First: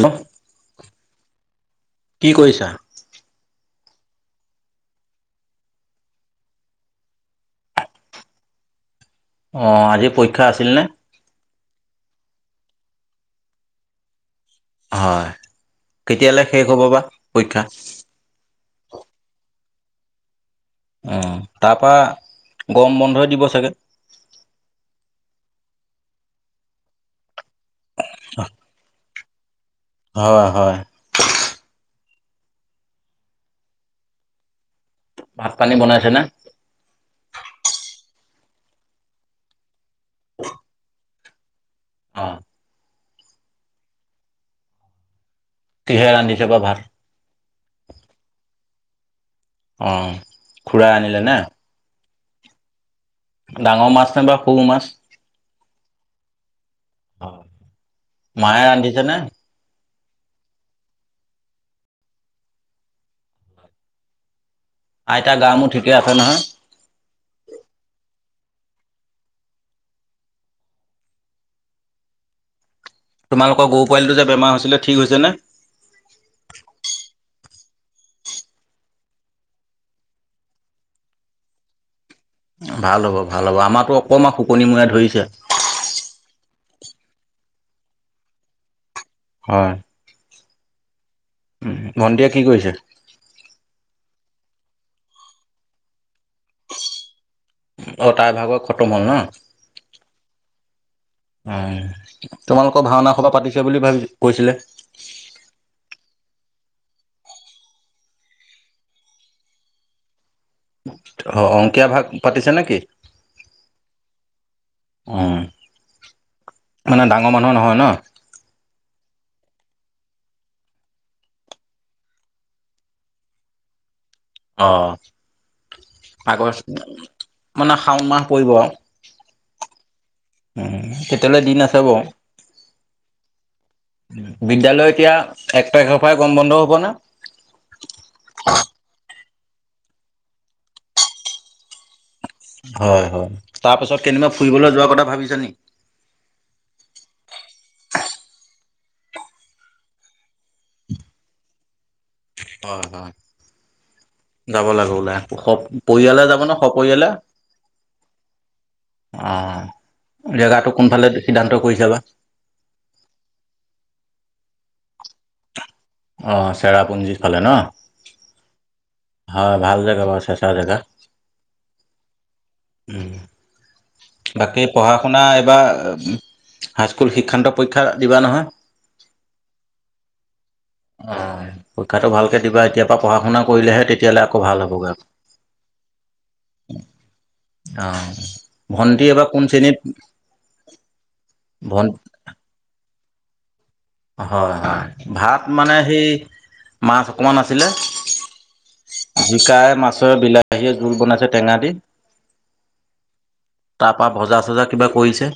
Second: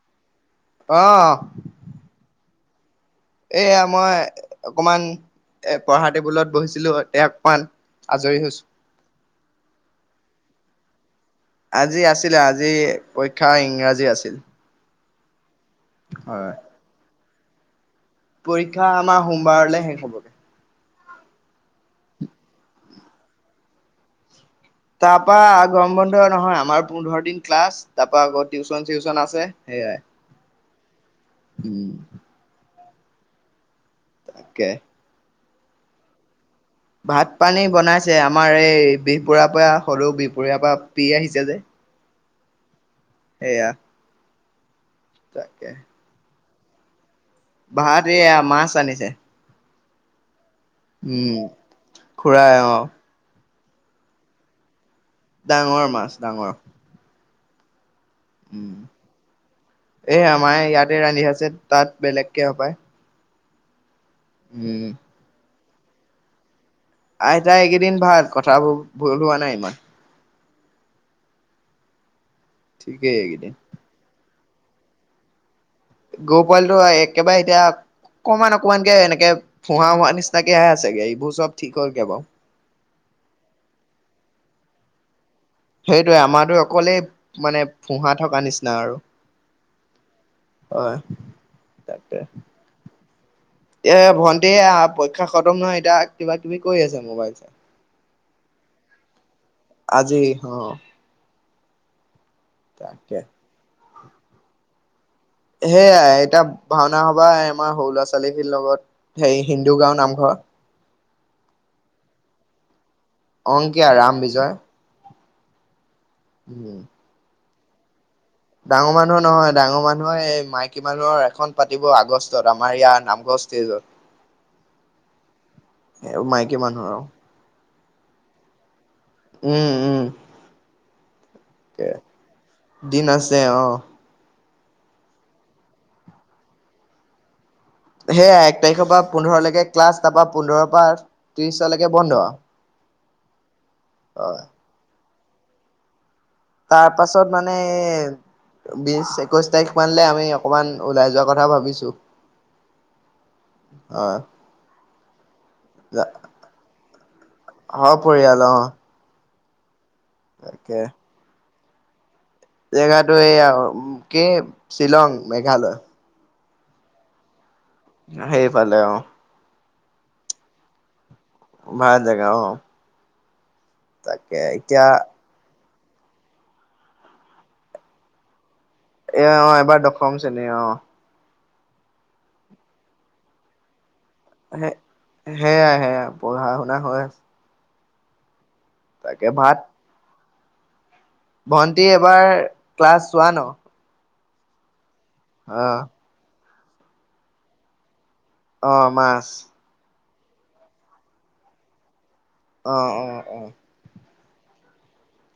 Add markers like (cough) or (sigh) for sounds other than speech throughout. হয় অঁহ কৰিছা? এয়া মই অকমান। এ পঢ়া টেবুলত বহিছিলো এ অকন মান আজৰি হৈছো অ আজি পৰীক্ষা আছিল নে আজি আছিলে আজি পৰীক্ষা ইংৰাজী আছিল। হয়। ৎকেতিয়ালৈ হয় শেষ হ'ব বা পৰীক্ষা- পৰীক্ষা আমাৰ সোমবাৰলৈ শেষ হবগে উ তাৰ পৰা গৰম বন্ধই দিব চাগে। তাৰপা গৰম বন্ধ নহয় আমাৰ পোন্ধৰ দিন ক্লাছ, তাৰপা আকৌ টিউশচন চিউচন আছে। সেয়াই হয় হয়। উম তাকে। ভাত পানী বনাইছে ন ভাত পানী বনাইছে আমাৰ এই বিহ বুঢ়াৰ পৰা হলেও বিহবঢ়াৰ পৰা পি আহিছে যে অ সেইয়া। তাকে কিহে ৰান্ধিছে বা ভাল। ভাত এইয়া মাছ আনিছে। অ খুৰা আনিলে নে- উম খুৰাই অহঁ ডাঙৰ মাছ নাই বা সৰু মাছ। ডাঙৰ মাছ ডাঙৰ। মায়ে ৰান্ধিছে নে? এয়া আমাৰ ইয়াতে ৰান্ধি আছে তাঁত বেলেগকে হপায় উম আইতা গা মো ঠিকে আছে নহয়? আইতাই এইকেইদিন ভাল কথাবোৰ ভুল হোৱা নাই ইমান ঠিকেই এইকেইদিন তোমালোকৰ গৰু পোৱালিটো যে বেমাৰ হৈছিলে ঠিক হৈছে নে? গৰু পোৱালটো একেবাৰে এতিয়া। অকমান অকমান এনেকে ফোহা হোৱা নিচিনাকাহে আছেগে এইবোৰ চব ঠিক হলগে বাৰু। ভাল হ'ব ভাল হ'ব আমাৰতো অকণমান শুকনি মূৰে ধৰিছে। সেইটোৱে আমাৰো অকলেই মানে ফোঁহা থকা নিচিনা আৰু। হয়। হয়। উম তাকে ভণ্টিয়ে কি কৰিছে? এ ভণ্টি পৰীক্ষা খতম নহয় এতিয়া কিবা কিবি কৰি আছে মোবাইল চাই। অ তাৰ ভাগৰ খটম হ'ল ন। অহ। তোমালোকৰ ভাওনা সভা পাতিছে বুলি ভাবি কৈছিলে। সেয়াই এতিয়া ভাওনা সবা আমাৰ সৰু ল'ৰা ছোৱালীখিৰ লগত হেৰি হিন্দু গাওঁ নামঘৰ। অ অংকীয়া ভাগ পাতিছে নেকি? অংকীয়া ৰাম বিজয়। অ উম মানে ডাঙৰ মানুহ নহয় নহ ডাঙৰ মানুহৰ নহয় ডাঙৰ মানুহে এই মাইকী মানুহৰ এখন পাতিব আগষ্টত আমাৰ ইয়াৰ নামঘস্থিত। (unintelligible) অ মাইকী আগষ্ট মানুহৰ মানে শাওণ মাহ পৰিব আৰু। উম উম। উম তেতিয়ালে দিন আছে বাৰু। দিন আছে অ। বিদ্যালয় এতিয়া এক তাৰিখৰ পৰা গৰম বন্ধ হ'ব নে সেয়া এক তাৰিখৰ পৰা পোন্ধৰলৈকে ক্লাছ তাৰপা পোন্ধৰ পৰা ত্ৰিশলৈকে বন্ধ হয় হয় তাৰ পাছত কেই দিন মান হয় ফুৰিবলৈ যোৱাৰ কথা ভাবিছা নি? তাৰ পাছত মানে এ। বিশ একৈশ তাৰিখ মানে আমি অকমান ওলাই যোৱাৰ কথা ভাবিছোঁ। হয় হয়। যাব লাগে ওলাই স পৰিয়ালে যাব ন সপৰিয়ালে। পৰিয়াল অহ আহ জেগাটো কোনফালে সিদ্ধান্ত কৰিছে বা। জেগাটো এইয়া কি শ্বিলং মেঘালয়। অ চেৰাপুঞ্জী ফালে ন। সেইফালে অ। হয় ভাল জেগা বা চেচা জেগা। ভাল জেগা অ। (inaudible) তাকে বাকী এতিয়া পঢ়া শুনা এইবাৰ হাইস্কুল শিক্ষান্ত পৰীক্ষা দিবা নহয়। এ অ এবাৰ দখম চেনি। অ পৰীক্ষাটো ভালকে দিবা এতিয়া পৰা পঢ়া শুনা কৰিলেহে তেতিয়া। সে সেয়াই সেয়াই পঢ়া শুনা হৈ আছে। অ ভন্টি তাকে এবাৰ কোন ভাত শ্ৰেণীত ভন্টি ভন এবাৰ ক্লাছ ৱান। হয় হয় ভাত মানে সেই মাছ অকণমান আছিলে। অ', মাছ তই বিলাহীয়ে জোল বনাইছে টেঙা দি অ' অ' অ'। বা ভজা-চজা কিবা কৰিছে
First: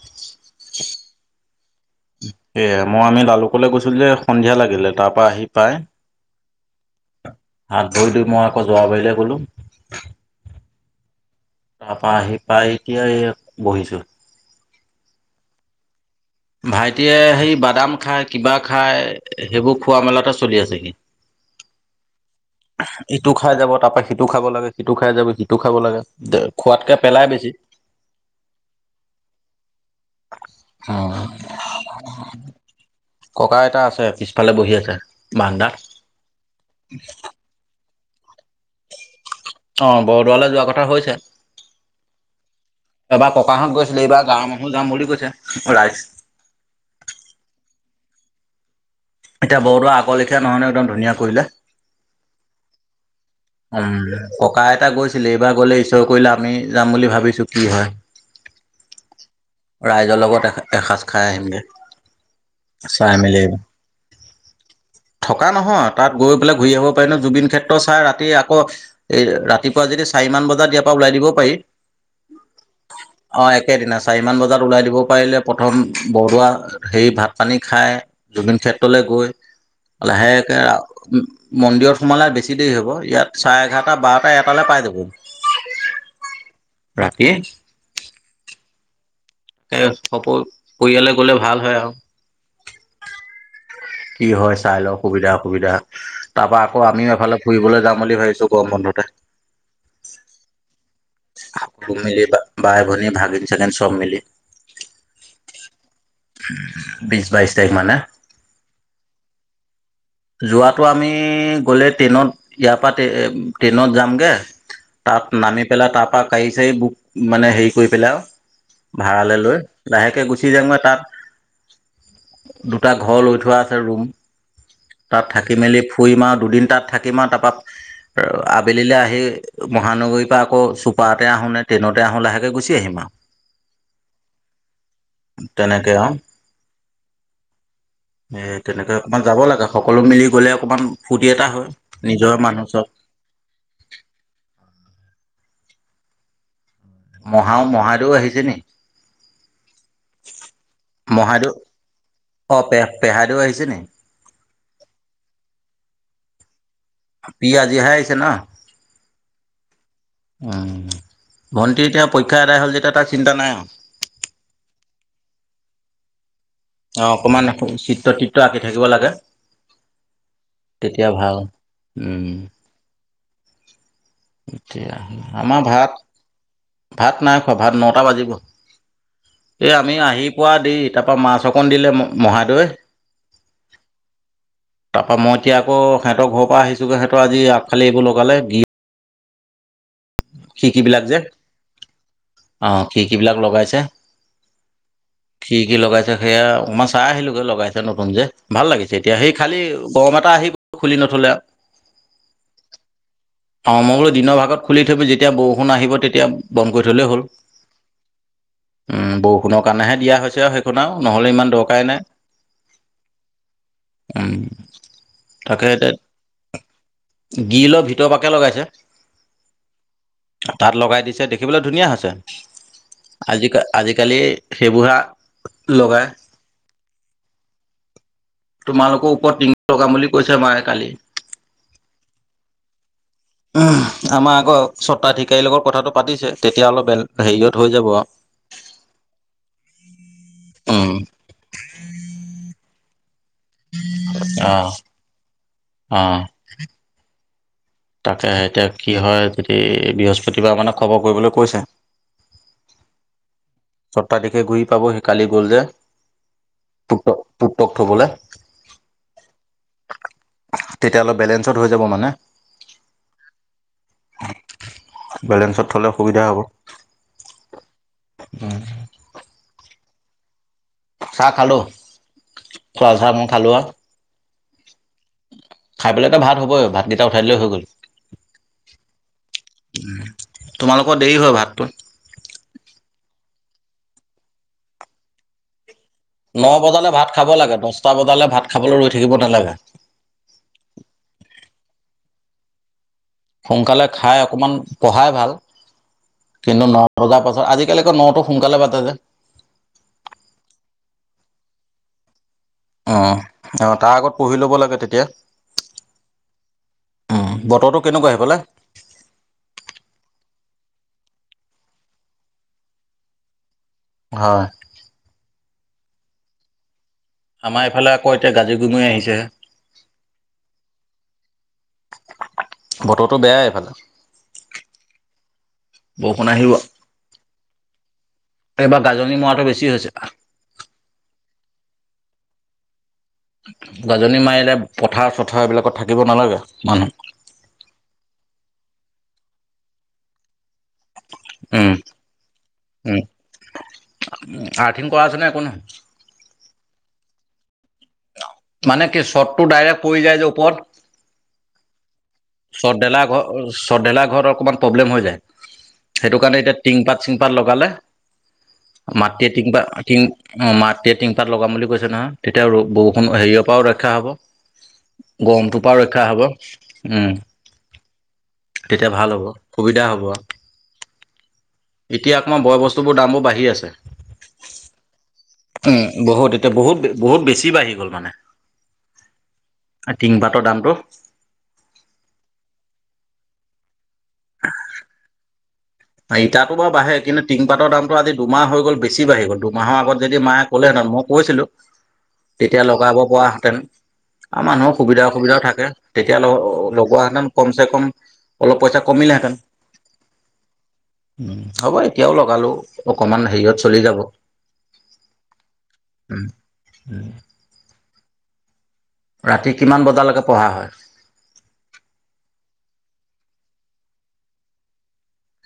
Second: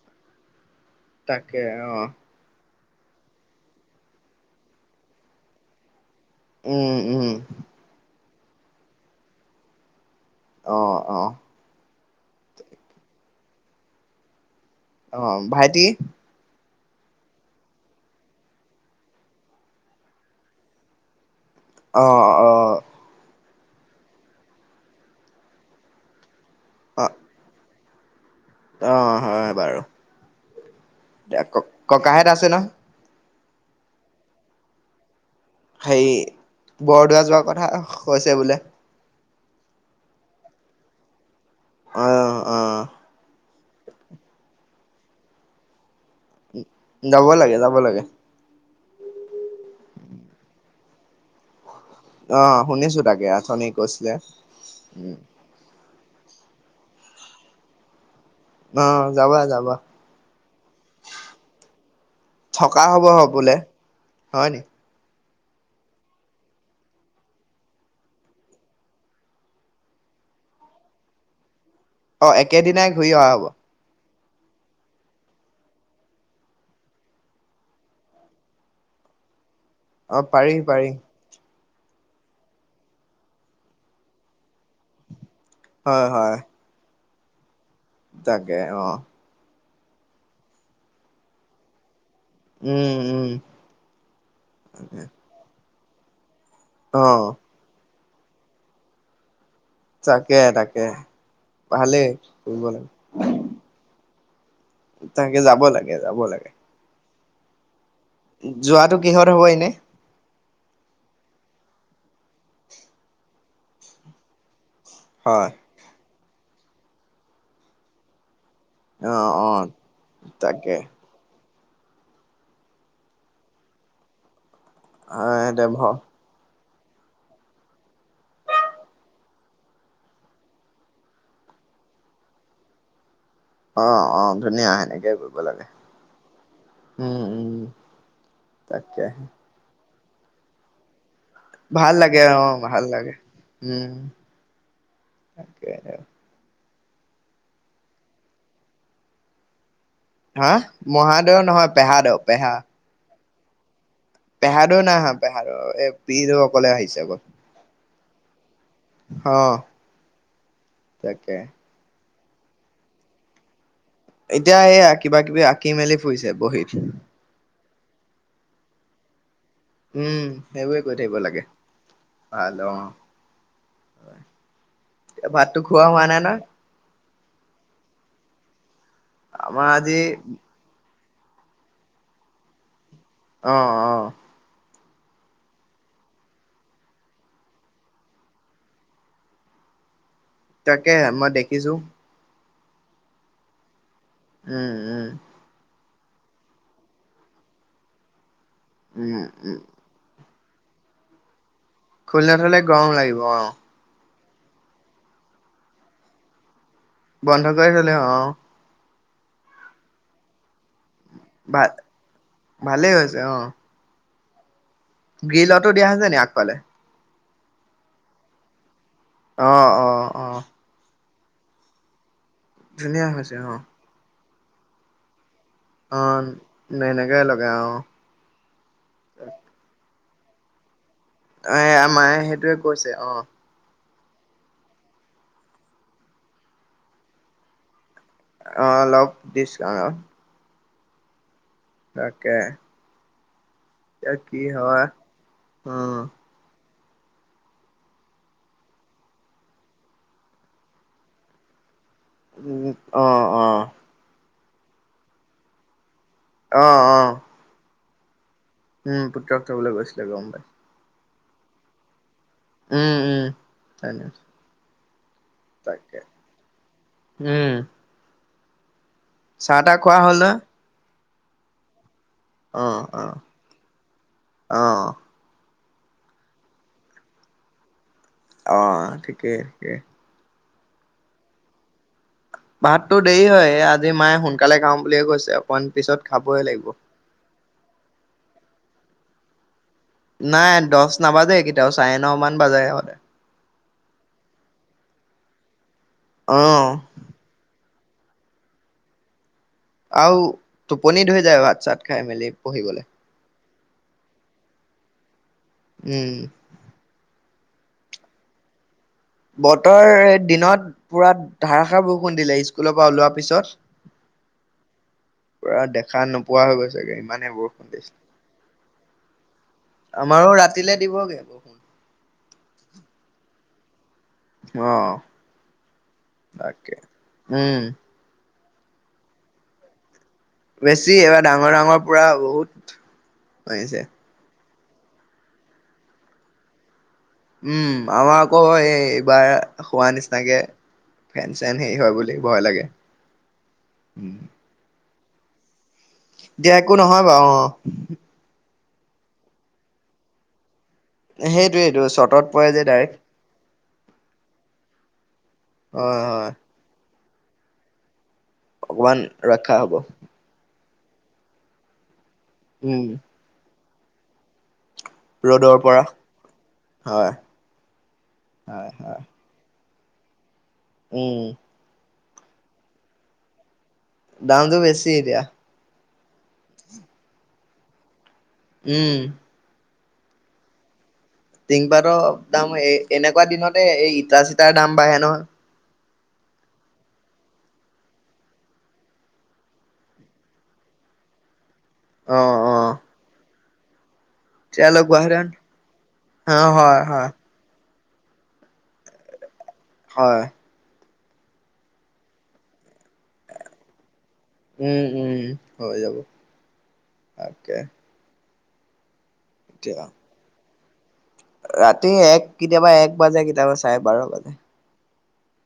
তাকে অহ সেয়ে মই আমি লালুকলৈ গৈছিলো যে সন্ধিয়া লাগিলে, তাৰ পৰা আহি পাই উম উম। হাত ভৰি ধুই মই আকৌ যোৱা বাৰিলে গলো। অ' অ'। তাৰপা আহি পাই, এতিয়া এইয়া বহিছো। অ', ভাইটি ভাইটিয়ে সেই বাদাম খায় কিবা খায়, সেইবোৰ খোৱা মেলাতে চলি আছে সি অ' অ'। খাই যাব তাৰ পৰা সিটো খাব লাগে, সিটো খাই যাব সিটো খাব লাগে, খোৱাতকে অ পেলাই বেছি। অ' হয় বাৰু। উম। এ ক-ককা হেত আছে নহ? ককা-আইতা আছে, পিছফালে বহি আছে। বাৰান্দাত। হেৰি, বৰদোৱা যোৱাৰ কথা হৈছে বোলে অ', বৰদোৱালে যোৱা কথা হৈছে। অ'। অ এবাৰ ককাহত গৈছিলে, এইবাৰ গাঁৱৰ মানুহো যাম বুলি কৈছে। ৰাইজ যাব লাগে, যাব লাগে। এতিয়া বৰদোৱা আগৰ লেখীয়া নহয় ন, একদম ধুনীয়া কৰিলে। অ শুনিছো তাকে আথনি উম, কৈছিলে ককা আইতা উম গৈছিলে এইবাৰ গ'লে ঈশ্বৰৰে কৰিলে আমি যাম বুলি ভাবিছোঁ, কি হয়। অ যাবা যাবা ৰাইজৰ লগত এ-এসাঁজ খাই আহিম গে। থকা হ'ব চাই হ মেলি বোলে, হয়নি? থকা নহয়, তাত গৈ পেলাই ঘূৰি আহিব পাৰি ন। জুবিন ক্ষেত্ৰ চাই ৰাতি আকৌ, এ ৰাতিপুৱা যদি চাৰি মান বজাত ইয়াৰ পৰা ওলাই দিব পাৰি। অ', একেই দিনাই ঘূৰি অহা অ হব। একেদিনা চাৰিমান বজাত ওলাই দিব পাৰিলে প্ৰথম বৰদোৱা হেৰি ভাত পানী খায়, জুবিন ক্ষে লৈ গৈ, অ পাৰি লাহেকে পাৰি আও মন্দিৰত সোমালে বেছি দেৰি হ'ব, ইয়াত চাৰে এঘাৰটা বাৰটা এটালে পাই যাব। হয় হয়। ৰাতি তাকে, অ'। এ সকলো পৰিয়ালে গলে ভাল হয় আও উম উম। কি হয় চাই লওঁ, সুবিধা অসুবিধা তাৰপা আকৌ অ আমিও এফালে ফুৰিবলৈ যাম বুলি ভাবিছো গৰম বন্ধতে। তাকে তাকে। সকলো ভালেই মিলি বা কৰিব লাগে ভাই-ভনী, ভাগিন-চাগিন, চব মিলি তাকে যাব লাগে, যাব লাগে। বিছ-বাইছ তাৰিখমানে যোৱাটো কিহত হ'ব এনে? যোৱাটো আমি গ'লে ট্ৰেইনত, ইয়াৰ পৰা ট্ৰে-ট্ৰেইনত যামগে তাত হয় নামি পেলাই তাৰ পৰা গাড়ী-চাড়ী বুক, মানে হেৰি কৰি পেলাই অ ভাড়ালে অ লৈ, লাহেকে গুচি তাকে যামগৈ তাত দুটা ঘৰ লৈ থোৱা আছে ৰুম। অ তাত থাকি দে ভ মেলি ফুৰিম আও দুদিন তাত থাকিমা তাৰপ আবেলিলে আহি মহানগৰীৰ পৰা আকৌ চুপাতে আহো নে ট্ৰেইনত ততে আহো লাহে গুচি আহিম আও। অ অ ধুনীয়া সেনেকেই কৰিব লাগে। উম উম এ তেনেকে তাকে অকমান যাব লাগে সকলো মিলি গলে অকমান ফূৰ্তি এটা হয় ভাল লাগে নিজৰ আহ মানুহ ভাল চব লাগে উম। তাকে মহা মহাদেউ আহিছে নি? হা মহাদেউ নহয় পেহাদেও পেহা অ পে পেহাইদেউ আহিছে ন। পেহাদৌ নাই হা পেহাদো এই পেহিদৌ অকলে আহিছে আকৌ। সি আজিহে আহিছে তাকে ভণ্টি এতিয়া পৰীক্ষা আদায় হ'ল যেতিয়া তাৰ চিন্তা নাই আও। এতিয়া এইয়া কিবা কিবি আঁকি মেলি ফুৰিছে বহীত অ অকমান চিত্ৰ-তিত্ৰ আঁকি থাকিব লাগে। উম সেইবোৰে কৈ তেতিয়া থাকিব ভাল লাগে। উম ভাল অ। এতিয়া ভাতটো আমাৰ খোৱা ভাত হোৱা নাই নহয় ভাত নাই খোৱা ভাত নটা বাজিব। আমাৰ এ আমি আজি আহি পোৱা দ তাৰ পৰাৰা মাছ অকণ দিলে মহাদেওৱে? আহ আহ। তাৰ পৰাৰা মই এতিয়া আকৌ সিহঁতৰ ঘৰৰ পৰা আহিছোগৈ সিহঁতৰ আজি আগফালি এইবোৰ লগালে গ। তাকে যে মই দেখিছো। অ কি কি বিলাক লগাইছে। উম উম। সেয়া অকণমান চাই আহিলোগৈ লগাইছে নতুন যে, ভাল লাগিছে এতিয়া উম সেই খালি উম গৰম এটা আহি খুলি নথলে। খুলি নথলে গৰম লাগিব। অ অগ্ৰো দিনৰ ভাগত খুলি থৈব যেতিয়া বৰষুণ আহিব তেতিয়া। বন্ধ কৰি থলেই হ'ল বন্ধ কৰি থলে অ। উম বৰষুণৰ কাৰণেহে দিয়া হৈছে আও, সেইখন আও। নহ'লে ইমান ভাত দৰকাৰাই নাই, ভালেই হৈছে অ উ। গ্ৰীলতো দিয়া হৈছে হৈছে নি আগফালে। গ্ৰ্যলৰ লৰৰ ভিতৰ পাকে লগাইছে। আহ অ আহ। তাত লগাই দেখিবলৈ ধুনীয়া হৈছে, ধুনীয়া হৈছে আজি অ', আজিকালি সেইবো় অ মনে ক লগ গ অ তোমালোকৰ ওপৰত টিঙি লগাম বুলি কৈছে মায়ে কালি। এ আ মায়ে সেইটোয়ে কৈছে অ। আমাৰ আকৌ স্বত্বাধিকাৰীৰ লগৰ কথাটো পাতিছে তেতিয়া অলপ ব হেৰিয়ত হৈ যাব আৰু। অ', অলপ ডিচকাউণ্ট অম। তাকে। এ কি অ হয়। অ। উম, তাকে এতিয়া কি হয় যদি বৃহস্পতিবাৰ মানে খবৰ কৰিবলৈ কৈছে। উ আহ আহ ছটা দিশে ঘূৰি পাব সি কালি গ'ল যে। অহ অহ। পুতক পুতক থবলে। উম পুত্ৰক থবলৈ গৈছিলে গম পাই। তেতিয়া অলপ বেলেঞ্চত হৈ যাব মানে। উম উম হয়। বেলেঞ্চত থলে সুবিধা হ'ব। উম, উম্। চাহ তাহ খোৱা হ'ল ন। চাহ খালো, খুৱা চাহ অ', মই খালো আও। অ। খাই পেলাই এটা ভাত হ'বই ভাতকেইটা উঠাই লৈ হৈ গ'ল। অ ঠিকেই কেই। তোমালোকৰ দেৰি হয় ভাতটো? ভাততো দেৰি হয় আজি মায়ে সোনকালে খাাম বুলিয়ে কৈছে অকন। ন বজালে ভাত খাব লাগে, দছটা বজালে ভাত খাবলে ৰৈ থাকিব নালাগে। নাই দহ নাবাজে কেতিয়াও চাৰে ন মান বাজে হলে। সোনকালে খাই অকণমান পঢ়াই ভাল, কিন্তু অ', ন বজাৰ পাছত আজি একেলগে নতো সোনকালে পা যে। আৰু, টোপনিত হৈ যায় ভাত চাত খাই মেলি। পঢ়িবলৈ অ অ তাৰ আগত পঢ়ি ল'ব লাগে তেতিয়া। উম। বতৰটো কেনেকুৱা সেইফালে? বতৰ দিনত পুৰা ধাৰষাৰ বৰষুণ দিলে স্কুলৰ পৰা ওলোৱাৰ পিছত। হয়। খান নোপোৱা হৈ গৈছে গে। আমাৰ ই এইফালে আকৌ এতিয়া গাজি গুমৰি আহিছে আমাৰো ৰাতিলে দিবগে বৰষুন। বতৰৰতো বেয়াই এইফালে। আহ, বৰষুণ আহিব। তাকে উম। এইবাৰ গাজনি মৰাটো বেছি হৈছে। বেছি এইবাৰ ডাঙৰ ডাঙৰ পৰা বহুত। হৈছে গাজনি মাৰিলে পথাৰ চথাৰ এইবিলাকত থাকিব নালাগে মানুহ উম আমাৰ আকৌ এই এইবাৰ হোৱা নিচিনাকে ফেন চেন উম। হেৰি হয় বুলি ভয় লাগে উ, কৰাচেনাই একো নহয়। দিয়া একো নহয় বাৰু অ মানে কি শ্বটটো ডাইৰেক্ট পৰি যায় যে ওপৰত সেইটোৱেইটো চৰ্টত পৰে যে চৰ্ত ডাইৰেক্ট ঢেলাই ঘৰত চৰ্ত ঢেলাই ঘৰত অকমান প্ৰব্লেম হৈ যায় হয় সেইটো হয় কাৰণে এতিয়া টিং পাত তিংপাত লগালে অকমান মাটি ৰক্ষা টিংপা হ'ব টিং অ মাত এতিয়া টিংপাত লগাম বুলি কৈছে নহয়, তেতিয়া অ উম বষুণ হেৰিয়ৰ পৰাও ৰক্ষা হ'ব। গৰমটোৰ পৰা ৰক্ষা হব। উম। হয় হয় তেতিয়া হয় ভাল হ'ব সুবিধা হ'ব। উম। এতিয়া অকমান বয় বস্তুবোৰ দামবোৰ বাঢ়ি আছে। দামটো বেছি এতিয়া। উম বহুত এতিয়া বহুত বহুত বেছি বাঢ়ি গ'ল মানে। উম। টিং পাটৰ দামটো, টিংপাত দাম এই এনেকুৱা দিনতে এই ইটা চিটাৰ দাম বাঢ়ে নহয়। ইতাতো বাঢ়ে কিন্তু তিংপাতৰ দামটো আজি দুমাহ হৈ গ'ল বেছি বাঢ়ি গল দুমাহৰ আগত যদি মায়ে ক'লেহেতে মই কৈছিলো অ অ তেতিয়া লগাব পৰা হেতেন আৰু তেতিয়া মানুহৰ সুবিধা লগোৱাহেঁতেন অসুবিধাও থাকে, তেতিয়া অ হয় লগোৱা হয় হেতেন কম চে কম অলপ পইচা কমিলে হেঁতেন। হয়। উ হ'ব এতিয়াও লগালো অকমান হেৰিয়ত চলি যাব। উম উম হৈ যাব, তাকে। ৰাতি কিমান এতিয়া বজালৈকে পঢ়া হয়? ৰাতি এক কেতিয়াবা এক বাজে, কেতিয়াবা চাৰে বাৰ' বাজে।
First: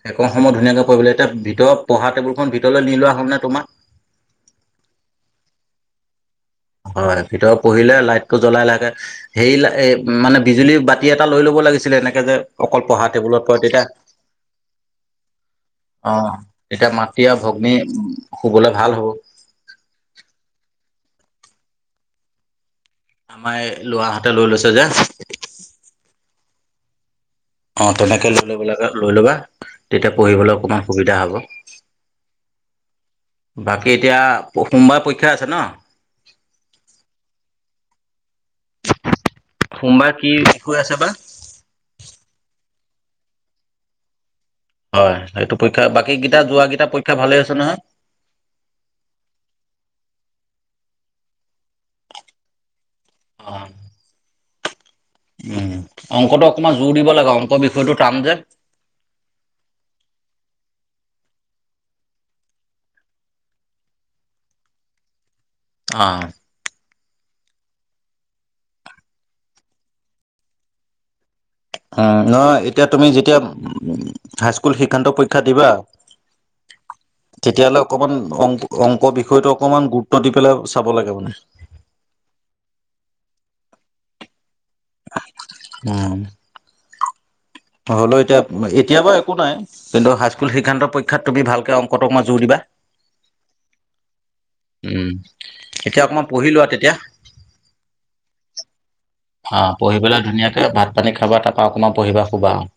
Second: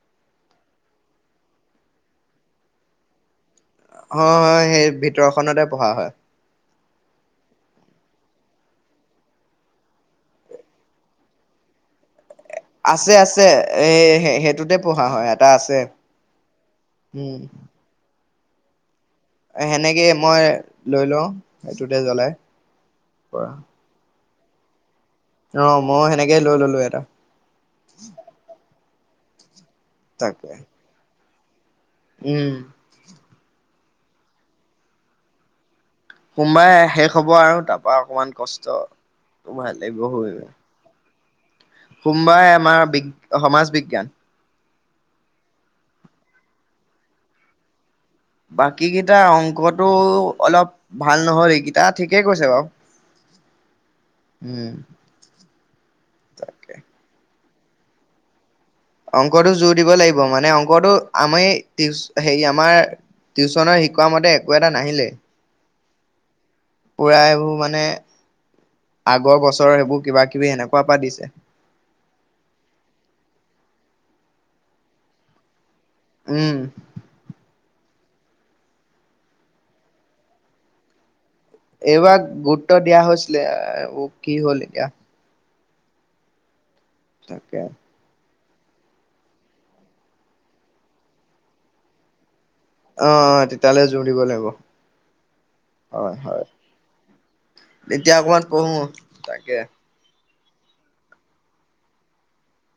সেইকণ সময় ধুনীয়াকে কৰিবলৈ এতিয়া ভিতৰত পঢ়া টেবুলখন ভিতৰলৈ নি লোৱা হ'ল নে তোমাৰ অ হয় সেই ভিতৰখনতে পঢ়া হয় হয় ভিতৰত পঢ়িলে লাইটটো জ্বলাই লাহেকে হেৰি মানে বিজুলী বাতি এটা লৈ ল'ব লাগিছিলে এনেকে যে অকল পঢ়া আছে টেবুলত আছে পৰে তেতিয়া এ সেইটোতে পঢ়া হয় এটা আছে। অ তেতিয়া মাটি আৰু ভগ্নী শুবলৈ ভাল হ'ব সেনেকেই মই লৈ লওঁ সেইটোতে জ্বলাই পৰা আমাৰ এই লৰাহঁতে লৈ লৈছে যে। অ ময়ো সেনেকেই লৈ ললো এটা। অঁ তেনেকে লৈ ল'ব লাগে লৈ ল'বা তেতিয়া তাকে পঢ়িবলৈ অকণমান সুবিধা হ'ব। উম। বাকী এতিয়া সোমবাৰে পৰীক্ষা আছে ন? সোমবাৰে শেষ হ'ব আৰু তাৰ পৰা অকমান কষ্ট, ভাল লাগিব সোমবাৰে কি শুই বিষয় আছে বা? মেলি। সোমবাৰে আমাৰ বি সমাজ বিজ্ঞান হয় সেইটো পৰীক্ষা বাকীকেইটা যোৱা কেইটা পৰীক্ষা ভালে আছে নহয় বাকী কেইটাৰ অংকটো অলপ ভাল নহয় এইকেই এয়া ঠিকেই কৈছে বাৰু। অ' উম। উম। অংকটো তাকে অকণমান জোৰ দিব লাগে অংক বিষয়টো টান যে। (unintelligible) অংকটো জোৰ দিব লাগিব, মানে অংকটো আমি হেৰি আমাৰ টিউচনৰ শিকোৱা মতে একো এটা নাহিলে অ পোৰা এইবোৰ মানে আগৰ বছৰৰ সেইবোৰ কিবা কিবি সেনেকুৱা পৰা দিছে। উম নহয় এতিয়া তুমি যেতিয়া হাইস্কুল শিক্ষান্ত পৰীক্ষা দিবা, উম অকণমান অংক অংক বিষয়টো অকমান গুৰুত্ব দি পেলাই চাব লাগে মানে। এইবাৰ গুৰুত্ব দিয়া হৈছিলে আ কি হ'ল এতিয়া উম। তাকে। হ'লো এতিয়া এতিয়া বাৰু একো নাই, কিন্তু হাইস্কুল শিক্ষান্ত পৰীক্ষাত তুমি ভালকৈ অংকটো অকমান জোৰ দিবা। অ তেতিয়ালে জোৰ দিব লাগিব উম। এতিয়া হয় অকমান পঢ়ি লোৱা তেতিয়া। হয় এতিয়া অকণমান পঢ়ো। তাকে। অঁহ পঢ়ি পেলাই ধুনীয়াকে ভাত পানী খাবা তাৰপৰা অকণমান পঢ়িবা, শুবা আৰু।